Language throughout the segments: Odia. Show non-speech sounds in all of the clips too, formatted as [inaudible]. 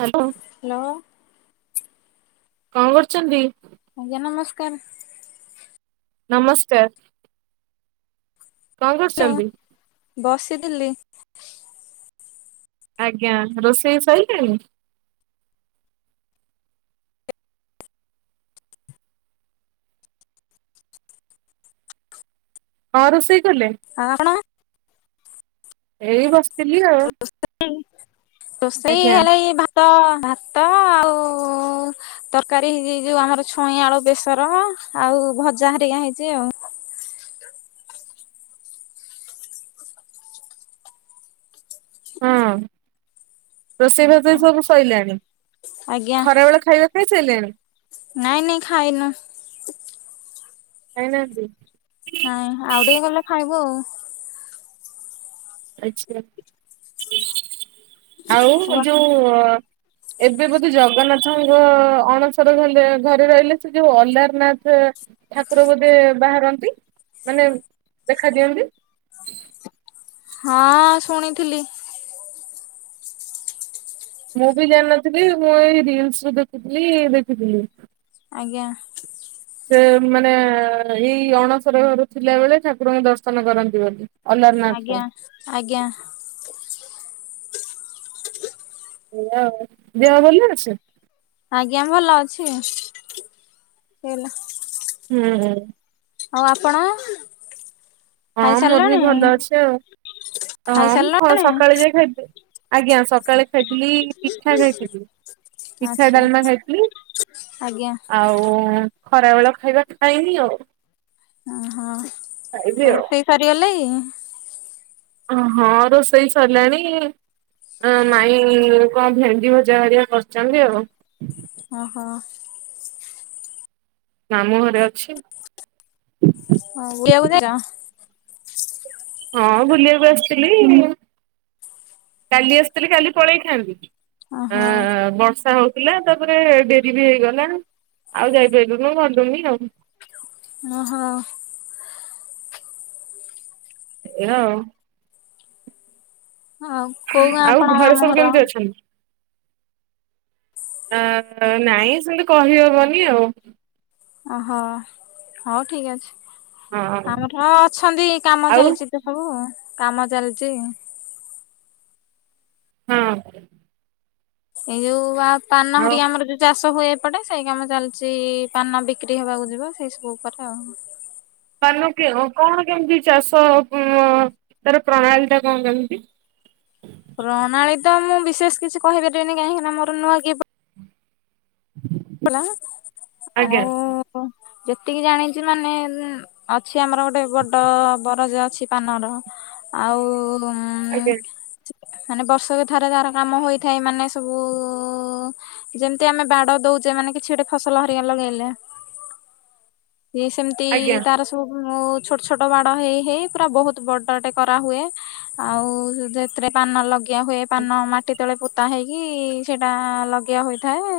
ହ୍ୟାଲୋ ହ୍ୟାଲୋ କଣ କରୁଛନ୍ତି? ଆଜ୍ଞା ନମସ୍କାର। ନମସ୍କାର। କଣ ହ୍ୟାଲୋ କରୁଛନ୍ତି? ବସିଥିଲି। ଆଜ୍ଞା ରୋଷେଇ ସଇଲାଣି। ହଁ ରୋଷେଇ କଲେ। ଆଆ ପଣ? ଏଇ ବସ। ରୋଷେଇ ରୋଷେଇ ଆଜ୍ଞା ହେଲେ ଏଇ ଭାତ ଭାତ ଆଉ। ହ। ତରକାରୀ ହେଇଛି ଯୋଉ ଆମର ଛୁଇଁ ଆଳୁ ବେସର ଆଉ ଭଜା ହରିକା ହେଇଛି ଆଉ। ହଁ ରୋଷେଇ ଭାତ ସବୁ ସୋଇଲାଣି ଆଜ୍ଞା ଖରା ବେଳେ ଖାଇବା। ଖାଇ ସାଇଲେନି। ନାଇଁ ନାଇଁ ଖାଇନୁ। ଖାଇନାହାନ୍ତି। ନାଇଁ ଆଉ ଟିକେ ଗଲେ ଖାଇବୁ ଆଉ ଆଛା ଆଉ ଯୋଉ ଏବେ ବୋଧେ ଜଗନ୍ନାଥଙ୍କ ଅଣସର ଗଲେ ଘରେ ରହିଲେ ସେ ଯୋଉ ଅଲାରନାଥରେ ଏହାପରେ ବୋଧେ ବାହାରନ୍ତି ମାନେ ଦେଖା ଦିଅନ୍ତି। ହଁ ଶୁଣିଥିଲି। ମୁଁ ବି ଜାଣିନଥିଲି ମୁଁ ଏଇ ରିଲସ ଦେଖୁଥିଲି ଦେଖିଥିଲି। ଆଜ୍ଞା। ସେ ମାନେ ଏଇ ଅଣସର ଘରୁ ଥିଲା ବେଳେ ଠାକୁରଙ୍କ ଦର୍ଶନ କରନ୍ତି ବୋଲି। ଅଲାରନାଥଙ୍କୁ ଆଜ୍ଞା ଆଜ୍ଞା। ଉ ଦେହ ଭଲ ଅଛି। ଆଜ୍ଞା ଭଲ ଅଛି ହେଲା। ହୁଁ ହୁଁ। ଆଉ ଆପଣ? ହଁ ମୋର ବି ଭଲ ଖାଇସାରିଲଣି ଅଛି ଆଉ ହଁ ମୁଁ ଖାଇସାରିଲଣି ସକାଳେ ଯାଇ ଖାଇଥିଲି। ଆଜ୍ଞା ସକାଳେ ଖାଇଥିଲି ପିଠା ଖାଇଥିଲି ପିଠା ଆଚ୍ଛା ଡାଲମା ଖାଇଥିଲି। ଆଜ୍ଞା ଆଉ ଖରାବେେଳ ଖାଇବା ଖାଇନି ଆଉ ଖାଇବି ଓହୋ ଆଉ। ରୋଷେଇ ସରିଗଲାଣୀ। ହଁ ହଁ ରୋଷେଇ ସରିଲାଣି। ହ ମାଇଁ କଣ ଭେଣ୍ଡିଭଜା ହେରୀକା କରିଛନ୍ତି। ଆଉ ଓ ହୋ। ମାମୁଁ ଘରେ ଅଛି। [inaudible] ହଁ ବୁଲିବାକୁ ଆସିଥିଲି କାଲି ଆସିଥିଲି କାଲି ପଳେଇ ଥାଆନ୍ତି। ଆ ଓହୋ ବର୍ଷା ହଉ ଲା ତାପରେ ଡେରି ବି ହେଇଗଲା ଆଉ ଯାଇପାରିଲୁନୁ ଗଲୁନି ଆଉ ଓହୋ। ଏହ। ହ କୋଉ ଗାଁ ଆଉ ଆପଣଙ୍କ ଘରେ ସବୁ ମାମୁଁ ଘର? କେମିତି ଅଛନ୍ତି? ନା ନାଇଁ ସେମିତି କହିହେବନି ଆଉ ଓହୋ ହଉ ଠିକ ଅଛି ହଁ ଆମର ଅଛନ୍ତି କାମ ଆଉ ଚାଲିଛି। ଏ ସବୁ କାମ ଚାଲିଛି। ହୁଁ। ଏଇ ଯୋଉ ଆ ପାନ ଆଉ ହେରିକା ଆମର ଯୋଉ ଚାଷ ହୁଏ। ଏପଟେ ସେଇ କାମ ଚାଲିଛି ପାନ ବିକ୍ରି ହବାକୁ ଯିବା ସେଇ ସବୁ ଉପରେ ଆଉ ପାନ କଣ କେମିତି ଚାଷ ତାର ପ୍ରଣାଳୀଟା କଣ କେମିତି? ପ୍ରଣାଳୀ ତ ମୁଁ ବିଶେଷ କିଛି କହିପାରିବିନି କାହିଁକି ନା ମୋର ନୂଆ କି ଲା ଆଜ୍ଞା ଆଉ ଯେତିକି ଜାଣିଛି ମାନେ ଅଛି ଆମର ଗୋଟେ ବଡ ବରଜ ଅଛି ପାନର ଆଉ ଆଜ୍ଞା। ମାନେ ବର୍ଷକ ଥରେ ତାର କାମ ହୋଇଥାଏ ମାନେ ସବୁ ଯେମିତି ଆମେ ବାଡ ଦଉ ଯେ ମାନେ କିଛି ଗୋଟେ ଫସଲ ହରିଆ ଲଗେଇଲେ ସେମିତି ଆଜ୍ଞା ତାର ତୁ ମୁଁ ଛୋଟ ଛୋଟ ବାଡ଼ ହେଇ ହେଇ ପୁରା ବହୁତ ବାଡଟେ କରାହୁଏ। ଆଉ ଯେ ସେଥିରେ ପାନ ଲଗିଆ ହୁଏ ପାନ ମାଟି ତଳେ ପୋତା ହେଇକି ସେଇଟା ଲଗିଆ ହୋଇଥାଏ।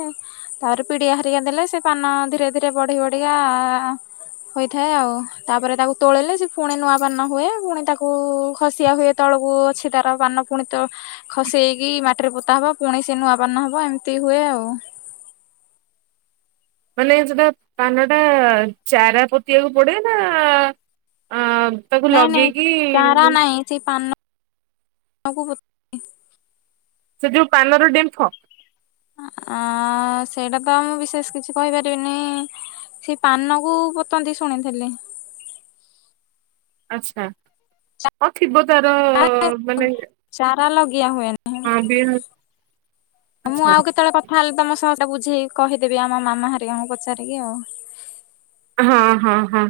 ତାପରେ ପିଡିଆ ହାରିକା ଦେଲେ ସେ ପାନ ଧୀରେ ଧୀରେ ବଢି ବଢିକି ଆ ହୋଇଥାଏ ଆଉ ତାପରେ ତାକୁ ତୋଳେଇଲେ ସେ ପୁଣି ନୂଆପାନ ହୁଏ ପୁଣି ତାକୁ ଖସିଆ ହୁଏ। ତଳକୁ ଅଛି ତାର ପାନ ପୁଣିତ ଖସେଇ କି ମାଟିରେ ପୋତା ହବ ପୁଣି ସେ ନୂଆପାନ ନ ହବ ଏମିତି ହୁଏ ଆଉ ମାନେ ଯୋଉଟା ପାନଟା ଚାରା ପୋତିଆକୁ ପଡେ ନା ଆ ନାଇଁ ନାଇଁ ଚାରା ନାହିଁ ସେ ପାନ କୁ ପ ସେ ଯୋଉ ପାନର ଡେମ୍ଫ? ଅ, ସେଇଟା ତ ମୁଁ ବିଶେଷ କିଛି କହିପାରିବିନି। ସେ ପାନ କୁ ପୁତନ୍ତି ଶୁଣିଥିଲି। ଆଚ୍ଛା, ହଁ ଥିବ ତାର ମାନେ ଚାରା ଲଗିଆ ହୁଏନି ହଁ ବିହ, ଆଚ୍ଛା। ତାହେଲେ ତୋମ ସହ ସେଟା ବୁଝେଇ କହିଦେବି ଆମ ମାମା ହେରିକାଙ୍କୁ ପଚାରିକି ଆଉ। ହଁ, ହଁ, ହଁ।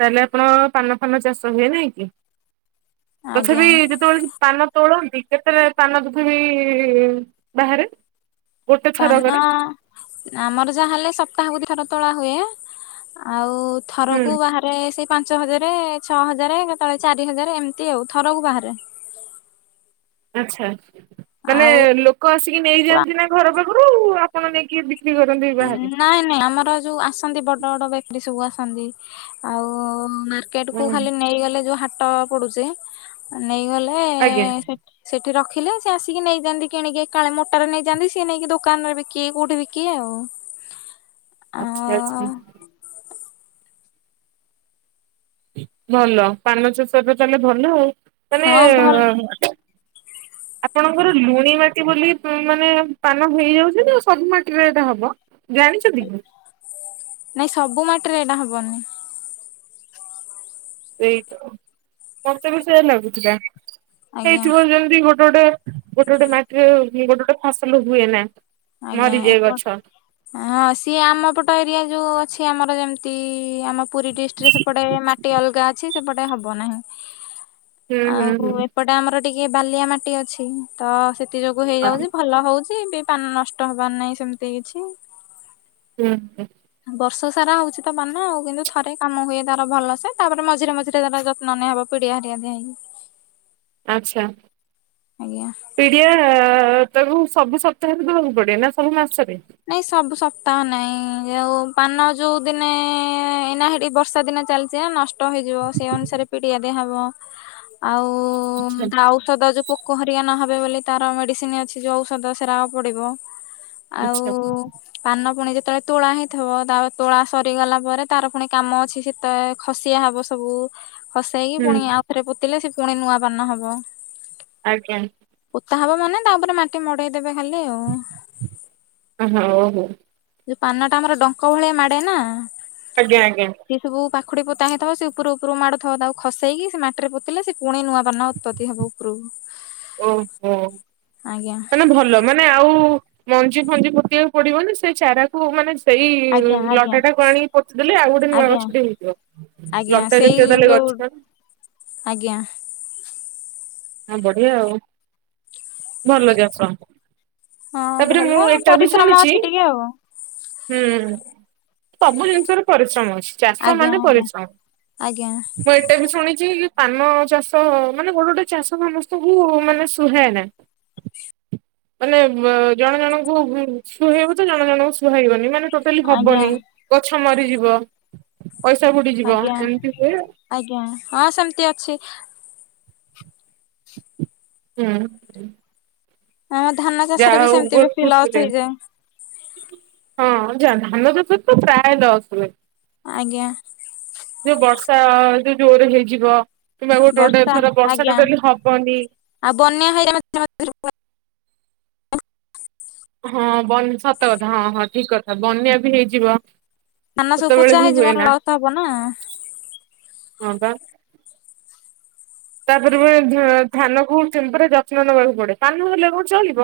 ତାହେଲେ ଆପଣଙ ପାନ ଫାନ ଚାଷ ହୁଏ ନାଇଁ କି? ଆଜ୍ଞା ତଥାପି ଯେତେବେଳେ ସେ ପାନ ତୋଳନ୍ତି କେତେ ଯେ ପାନ ତଥାବି ବାହାରେ? ଗୋଟେ ପାନ ଥରକରେ ଆମର ଯାହା ହେଲେ ସପ୍ତାହ କୁ ଦି ଥର ତୋଳା ହୁଏ। ଆଉ ହୁଁ ଥରକୁ ବାହା ରେ ସେଇ ପାଞ୍ଚ ହଜାରେ, ଛଅ ହଜାରେ କେତେବେଳେ ଚାରି ହଜାର ଏମିତି ଆଉ ଥରକୁ ବାହାରେ। ଆଚ୍ଛା, ମାନେ ଆଉ ଲୋକ ଆସିକି ନେଇଯାଆନ୍ତି ନା ଘର ପାଖରୁ ଆପଣ ନେଇକି ବିକ ନାଇଁ ନାଇଁ ଆମର ଯୋଉ ଆସ ସନ୍ତି ବଡ ବଡ ବେକରି ସବୁ ଆସନ୍ତି। ଆଉ ମାର୍କେଟ୍ ହୁଁ କୁ ଖାଲି ନେଇଗଲେ ଯୋଉ ହା ଟ ପଡୁଚି, ନେଇଗଲେ ଆଜ୍ଞା ସେ ସେଠି ରଖିଲେ ସେ ଆସିକି ନେଇଯାଆନ୍ତି କିଣିକି ଏକାଳେ ମୋଟାର ନେଇଯାଆନ୍ତି। ସିଏ ନେଇକି ଦୋକାନ ରେ ବିକିବେ କୋଉଠି ବିକିବେ ଆଉ। ଆଚ୍ଛା, ଆଉ ଆଚ୍ଛା। ଭଲ ପାନ ଚାଷରେ ତାହେଲେ ଭଲ। ତୋମେ ହଁ ଭଲ ଅ, ଆପଣଙ୍କର ଲୁଣି ମାଟି ବୋଲି ପୁ-ମାନେ ପାନ ହେଇଯାଉଛି ନା ସବୁ ମାଟିରେ ଏଟା ହବ? ଜାଣିଛନ୍ତି କି? ନାଇଁ ସବୁ ମାଟିରେ ଏଇଟା ହବନି। ସେଇଟା ଓହୋ, ମୋତେ ବି ସେୟା ଲାଗୁଥିଲା। ଆଜ୍ଞା ହେଇଥିବ ଯେମ ତି ଗୋଟେ ଗୋଟେ ଗୋଟେ ଗୋଟେ ମାଟିରେ ହୁଁ, ଗୋଟେ ଗୋଟେ ଫସଲ ହୁଏ ନା। ଆଜ୍ଞା, ମରିଯାଏ ଏପଟ, ଗଛ। ହଁ ସିଏ ଆମ ପଟ ଏରିଆ ଯୋଉ ଅଛି ଆମର ଯେମିତି ଆମ ପୁରୀ ଡିଷ୍ଟ୍ରିକ୍ଟରେ ସେପଟେ ମାଟି ଅଲଗା ଅଛି ସେପଟେ ହବ ନାହିଁ। ହୁଁ ହୁଁ ଆଉ ହୁଁ ଏପଟେ ଆମର ଟିକେ ବାଲିଆ ମାଟି ଅଛି। ତ ସେ ତି ଯୋଗୁ ହେଇଯାଉଛି, ଭଲ ହଉଛି ବି ପାନ ନଷ୍ଟ ହବାର ନାହିଁ ସେମିତି କିଛି। ହୁଁ, ହୁଁ। ବର୍ଷ ସାରା ହଉଛି ତ ପାନ ଆଉ କିନ୍ତୁ ଥରେ କାମ ହୁଏ ତାର ଭଲସେ। ତାପରେ ମଝିରେ ମଝିରେ ତାର ଯତ୍ନ ନିଆ ହବ ପିଡ଼ିଆ ହେରିକା ଦିଆହେଇକି। ଆଚ୍ଛା। ଆଜ୍ଞା। ପିଡିଆ ତାକୁ ସବୁ ସପ୍ତାହରେ ଦବାକୁ ପଡେ ନା ସବୁ ମାସରେ? ନାଇଁ ସବୁ ସପ୍ତାହ ନାଇଁ, ଯୋଉ ପାନ ଯୋଉ ଦିନେ ଏଇନା ହେଠି ବର୍ଷା ଦିନେ ଚାଲିଛି ଏ ନଷ୍ଟ ହେଇଯିବ, ସେଇ ଅନୁସାରେ ପିଡିଆ ଦିଆ ହବ। ଆଉ ଆଚ୍ଛା ଉଁ, ଥାଉ ସଦା ଯୋଉ ପୋକ ହେରିକା ନହେବେ ବୋଲି ତାର ମେଡିସିନ୍ ଅଛି, ଯୋଉ ଔଷଦ ସେରାକ ପଡିବ। ଆଉ ଆଚ୍ଛା ପାନ ପୁଣି ଯେତେବେଳେ ତୋଳା ହେଇଥିବ ତା ପରେ ତୋଳା ସରିଗଲା ପରେ। ତାର ପୁଣି କାମ ଅଛି ସିତେ ଖସିଆ ହବ ସବୁ, ଖସେଇକି ହୁଁ ପୁଣି ଆଉ ଥରେ ପୁତିଲେ ସେ ପୁଣି ନୂଆ ପାନ ହବ। ଆଜ୍ଞା। ପୋତା ହବ ମାନେ ତାପରେ ମାଟି ମଡେଇଦେବେ ଖାଲି ଆଉ। ଆଁ, ହୋ, ଓହୋ। ଯୋଉ ପାନଟା ଆମର ଡଙ୍କ ଭଳିଆ ମାଡ଼େ ନା। ଆଜ୍ଞା, ଆଜ୍ଞା। ସିଏ ସବୁ ପାଖୁଡି ପୋତା ହେଇଥିବ ସେ ଉପୁରୁ ଉପୁରୁ ମାଡ଼ଥୁବ। ତାକୁ ଖସେଇକି ସେ ମାଟିରେ ପୋତିଲେ, ସେ ପୁଣି ନୂଆ ପାନ ଉତ୍ପତ୍ତି ହେବ ଉପରୁକୁ। ଓହୋ, ଆଜ୍ଞା ତାନେ ଭଲ। ମାନେ ଆଉ ମଞ୍ଜି ଫଞ୍ଜି ପୋତିିବାକୁ ପଡିବନି, ସେ ଚାରାକୁ ମାନେ ସେଇ ଆଜ୍ଞା ଆଜ୍ଞା ଲଟାଟାକୁ ଆଣିକି ପୋତିଦେଲେ ଆଉ ଗୋଟେ ନୂଆ ଆଜ୍ଞା ଗଛଟେ ହେଇଯିବ। ଆଜ୍ଞା ଲଟା ସେଇ ଜାତିୟ ତାହାଲେ ଯୋଉ ଗଛ ଆଜ୍ଞା। ହଁ ବଢିଆ ଆଉ ଭଲ ଚାଷ। ହଁ ତାପରେ ମୁଁ ଭଲ ଏଟା ବି ପରିଶ୍ରମ ଶୁଣିଛି ଅଛି ଟିକେ ଆଉ। ହୁଁ ସବୁ ଜିନିଷରେ ପରିଶ୍ରମ ଅଛି ଚାଷ ଆଜ୍ଞା ମାନେ ଆଜ୍ଞା ପରିଶ୍ରମ। ଆଜ୍ଞା ମୁଁ ଏଟା ବି ଶୁଣିଚି କି ପାନ ଚାଷ ମାନେ ଗୋଟେ ଗୋଟେ ଚାଷ ସମସ୍ତଙ୍କୁ ମାନେ ସୁହାଏନା। ମାନେ ମ୍ ଜଣ ଜଣଙ୍କୁ ଉଁ ସୁହେଇବ ତ ଜଣ ଜଣଙ୍କୁ ସୁହାଇବନି ମାନେ ଟୋଟାଲି ଆଜ୍ଞା ହବନି ଗଛ ମରିଯିବ ପଇସା ବୁଡ଼ିଯିବ ଆଜ୍ଞା ଏମିତି ହୁଏ। ଆଜ୍ଞା ହଁ ସେମତି ଅଛି। ଉଁ। ଆମ ଧାନ ଚାଷରେ ଯାହା ବି ହୋଉ ସେମିତି ବୋହୁତ ବେଶୀ ଖୁସି ଲସ୍ ଲାଗି ହେଇଯାଏ ହଁ ଯା ଧାନଚାଷରେ ତ ପ୍ରାୟ ଦଶ ଲା ଆଜ୍ଞା। ଯୋଉ ବର୍ଷା ଯୋଉ ଜୋରରେ ହେଇଯିବ କିମ୍ବା ଗୋଟେ ଗୋଟେ ବର୍ଷା ଥର ବର୍ଷା ଆଜ୍ଞା ଟୋଟାଲି ହବନି। ଆଉ ବନ୍ୟା ହଇରାମ୍ [inaudible] ହଁ ବନ୍ ସତକଥା ହଁ ହଁ ଠିକ କଥା ବନ୍ୟା ବି ହେଇଯିବ। କେତୋବେଳେ ବି ହୁଏନା। ତା ହବନା। ହଁ ପା। ତାପରେ ବି ଧା ଧାନକୁ ଚିନ୍ ଯତ୍ନ ନବାକୁ ପଡେ ତା ନହେଲେ କଣ ଚଳିବ।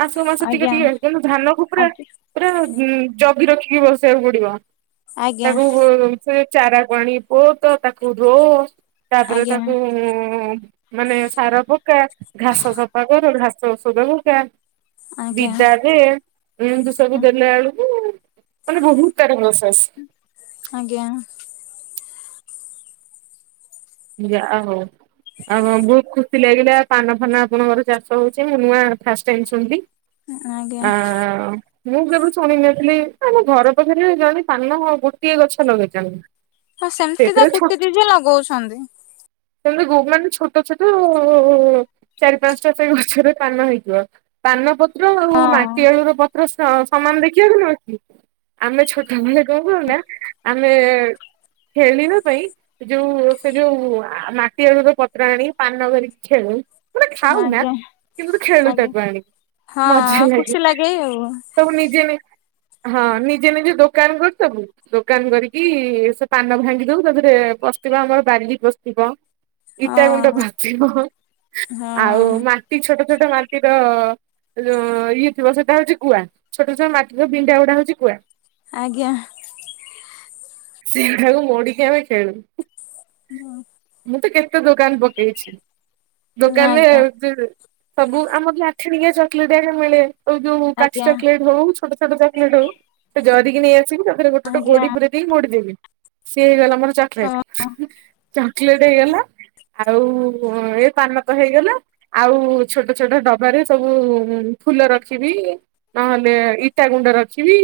ମାସକୁ ମାସ ଟିକେ ଆଜ୍ଞା ଦିଏ ତେଣୁ ଧାନକୁ ପୁରା ଆଜ୍ଞା ପୁରା ଉଁ ଜଗି ରଖିକି ବସେଇବାକୁ ପଡିବ ଆଜ୍ଞା ତାକୁ ସେ ଚାରାକୁ ଆଣି ପୋତ ତାକୁ ରୋ ତାପରେ ଆଜ୍ଞା ତାକୁ ହୁଁ ମାନେ ସାର ପକା, ଘାସ ସଫା କର, ଘାସ ଔଷଧ ପକା। ଆଜ୍ଞା ବିଦା ଦେ। ଏମତି ସବୁ ଦେଲା ବେଳକୁ ମାନେ ବୋହୁତ ତାର ପ୍ରୋସେସ୍। ଆଜ୍ଞା। ଯାହୋଉ ଆଉ ହଁ ବୋହୁତ ଖୁସି ଲାଗିଲା ପାନ ଫାନ ଆପଣଙ୍କର ଚାଷ ହୋଉଚି ମୁଁ ନୂଆ ଫାଷ୍ଟ ଟାଇମ ଶୁଣିଲି। ଆଜ୍ଞା ଆ ମୁଁ କେବେ ଶୁଣିିନଥିଲି ଆମ ଘର ପାଖରେ ଜଣେ ପାନ ହଁ ଗୋଟିଏ ଗଛ ଲଗେଇଚନ୍ତି। ହଁ ସେମତି ତ କୁତି ଦିଜେ ଲଗୋଉଛନ୍ତି। ସେମତି ଗୋ ମାନେ ଛୋଟ ଛୋଟ ଅ ଚାରି ପାଞ୍ଚଟା ସେଇ ଗଛରରେ ପାନ ହେଇଥିବ। ପାନ ପତ୍ର ଆଉ ହଁ ମାଟି ଆଳୁର ପତ୍ର ସ-ସମାନ ଦେଖିବାକୁ ନୁହଁକି? ଆମେ ଛୋଟ ବେଳେ କଣ କରୁନା ଆମେ ଖେଳିବା ପାଇଁ ଯୋଉ ସେ ଯୋଉ ଆ ମାଟି ଆଳୁର ପତ୍ର ଆଣି ପାନ କରିକି ଖେଳୁ। ମାନେ ଖାଉନା ଆଜ୍ଞା କିନ୍ତୁ ତ ଖେଳୁ ଆଜ୍ଞା ତାକୁ ଆଣିକି ହଁ ମଜା ଲାଗେ। ଖୁସି ଆଉ। ସବୁ ନିଜେ ନି ହଁ ନିଜେ ନିଜ ଦୋକାନ କରଦୋବୁ ଦୋକାନ କରିକି ସେ ପାନ ଭାଙ୍ଗି ଦୋଉ ତାପରେ ପସଥିବା ଆମର ବାଲି ପସଥିବ, ଇଟ ଗୁଣ୍ଡ ହଁ ପସଥିବ, ହଁ ଆଉ ମା ଟି ଛୋଟ ଛୋଟ ମାଟିର ଯୋଉ ଇଏ ଥିବ ସେଟା ହୋଉଚି ଗୁଆ ଛୋଟ ଛୋଟ ମାଟିର ବିଣ୍ଡାଗୁଡା ହୋଉଚି ଗୁଆ। ଆଜ୍ଞା। ସେଗୁଡାକୁ ମୋଡିକି ଆମେ ଖେଳୁୁ। ମୁଁ ତ କେତେ ଦୋକାନ ପକେଇଛି ଦୋକାନରେ ଆଜ୍ଞା ଯିବି ସବୁ ଆମର ବି ଆଠିଣିକିଆ ଚକଲେଟା [unintelligible] ମିଳେ ଆଉ ଯୋଉ କାଠି ଆଜ୍ଞା ଚକଲେଟ ହୋଉଚ୍ ଛୋଟ ଛୋଟ ଚକଲେଟ୍ ହୋଉ ସେ ଜରିକି ନେଇ ଆସିବି ତାଦେହରେ ଗୋଟେ ଗୋଟେ ଆଜ୍ଞା ଗୋଡି ପୁରେଇ ଦେଇକି ମୋଡି ଦେବି ସିଏ ହେଇଗଲା ମର ଚକଲେଟ ହଁ ଚକୋଲେଟ ହେଇଗଲା। ଆଉ ଏ ପାନ ତ ହେଇଗଲା ଆଉ ଛୋଟ ଛୋଟ ଡବାରେ ସବୁ ଫୁଲ ରଖିବି। ନହେଲେ ଇଟା ଗୁଣ୍ଡ ରଖିବି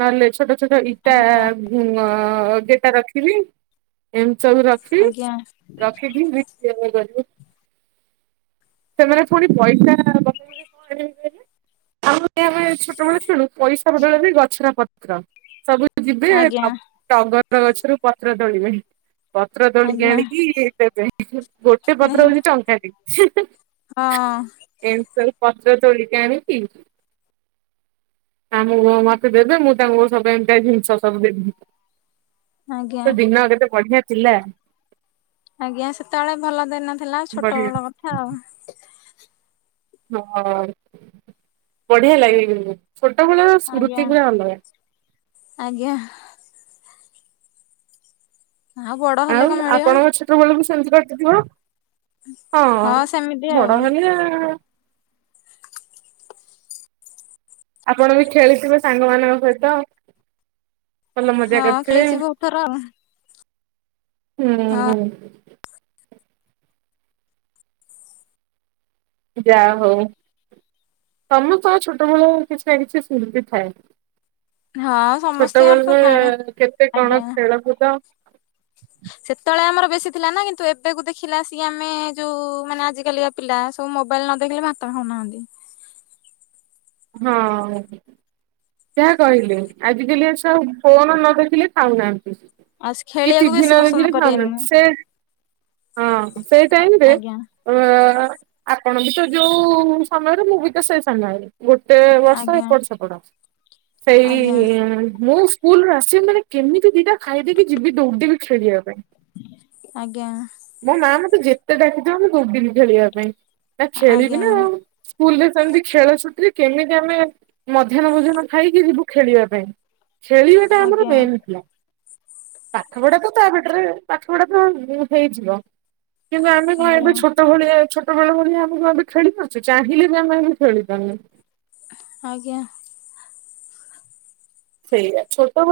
ନହେଲେ ଛୋଟ ଛୋଟ ଇ ଇଟା ଆଜ୍ଞା କେଇଟା ରଖିଲି ଏମିତି ସବୁ ର ଆଜ୍ଞା [inaudible] ସେମାନେ ପୁଣି ପଇସା ବତରେ କଣ ହେଇପାର। ଆଉ ଆମେ ଛୋଟବେଳ ଖେଳୁ ପଇସା ବଦଳରେ ଗଛର ପତ୍ର ସବୁ ଯିବେ ଆଜ୍ଞା ଡଙ୍ଗର ଗଛରୁ ପତ୍ର ତୋଳିବେ। ପତ୍ର ଦୋଳିକି ଆଜ୍ଞା ଆଣିକି ଗୋଟେ ପତ୍ର ହଉଛି ଟଙ୍କା ଟ। ହଁ କେଉଁ କେଉଁ ପତ୍ର ତୋଲିକି ଆଣି କି। ଆମ ମତେ ଦେବେ ମୁଁ ତାଙ୍କୁ ସବୁ ଏମିତି ଜିନିଷ ସବୁ ଦେବି। ଆଜ୍ଞା ସେ ଦିନ କେତେ ବଢିଆ ଥିଲା। ଆଜ୍ଞା ସେତେବେଳେ ଭଲ ଦିନ ଥିଲା ଛୋଟ ବଢିଆ ବେଳ କଥା ଆଉ। ହଁ ବଢିଆ ଲାଗେ ଛୋଟବେଳର ଆଜ୍ଞା ସ୍ମୃତି ପୁରା ଅଲଗା। ଆଜ୍ଞା ଆଉ ବଡ ଆଉ ହେଲେ କଣ ମିଳିବ? ଆପଣଙ୍କ ଛୋଟ ବେଳକୁ ସେମତି କାଟିଥିବ ହଁ ସେମିତି ଆଉ ବଡ ହେଲେ। ଆପଣ ବି ଖେଳିଥିବେ ସାଙ୍ଗ ମାନଙ୍କ ସହିତ। ଭଲ ମଜା ହଁ କରିଥିବେ। ଖେଳିଛି ବହୁତ ଥର ଆଉ ହୁଁ ହଁ ହୁଁ ଯା ହଉ। ତମ ସହ ଛୋଟବେଳ କିଛି ନା କିଛି ସିମିତି ଥାଏ। ହଁ ସମସ୍ତଙ୍କର ତ ଛୋଟବେଳ ଥାଏ କେତେ କଣ ଆଜ୍ଞା। ଖେଳକୁଦ। ସେତେବେଳେ ଆମର ବେଶୀ ଥିଲା ନା କିନ୍ତୁ ଏବେକୁ ଦେଖିଲା ସିଏ ଆମେ ଯୋଉ ମାନେ ଆଜିକାଲି। ପିଲା ସବୁ ମୋବାଇଲ ନ ଦେଖିଲେ ଭାତ ଖାଉନାହାନ୍ତି। ହଁ ଯାହା କହିଲେ ଆଜିକାଲିଆ ଛୁଆ ସବୁ ଫୋନ ନ ଦେଖିଲେ ଖାଉନାହାନ୍ତି ସେ ଆଉ ସେ କି ଖେଳିବାକୁ ଟିଭି ବେଶୀ ନ ପସନ୍ଦ ଦେଖିଲେ କରିବେନି ଖାଉନାହାନ୍ତି ସେ ହଁ ସେଇ ଆ- ଟାଇମ ରେ ଆଜ୍ଞା ଅ ଆପଣ ବି ତ ଯୋଉ ସମୟରେ ମୁଁ ବି ତ ସେଇ ସମୟରେ ଗୋଟେ ବର୍ଷ ଆଜ୍ଞା ଏପଟ ସେପଟ ସେଇ ଆଜ୍ଞା ମୁଁ ସ୍କୁଲ ରୁ ଆସିବି ମାନେ କେମିତି ଦିଟା ଖାଇ ଦେଇକି ଯିବି ଦୌଡ଼ିବି ଖେଳିବା ପାଇଁ। ଆଜ୍ଞା ମୋ ମା ମତେ ଯେତେ ଡାକିଥିବ ମୁଁ ଦୌଡ଼ିବି ଖେଳିବା ପାଇଁ ନା ଖେଳିବି ଆଜ୍ଞା ନା ଆଉ ସ୍କୁଲ ରେ ସେମିତି ଖେଳ ଛୁଟିରେ। କେମିତି ଆମେ ମଧ୍ୟାହ୍ନ ଭୋଜନ ଖାଇକି ଯିବୁ ଖେଳିବା ପାଇଁ। ଖେଳିବା ଟା ଆମର ଆଜ୍ଞା ମେନ୍ ଥିଲା। ପାଠପଢା ତ ତାବାଟରେ ପାଠପଢା ତ ହେଇଯିବ କିନ୍ତୁ ଆମେ କଣ ଆଜ୍ଞା ଏବେ ଛୋଟ ଛୋଟ ଭଳିଆ ଛୋଟ ବେଳ ଭଳିଆ ଆମକୁ ଆବେ ଖେଳି ପାରୁଛୁ ଚାହିଁଲେ ବି ଆମେ ଆମେ ଖେଳି ପାରୁନୁ। ଆଜ୍ଞା ସେଇଆ ଛୋଟ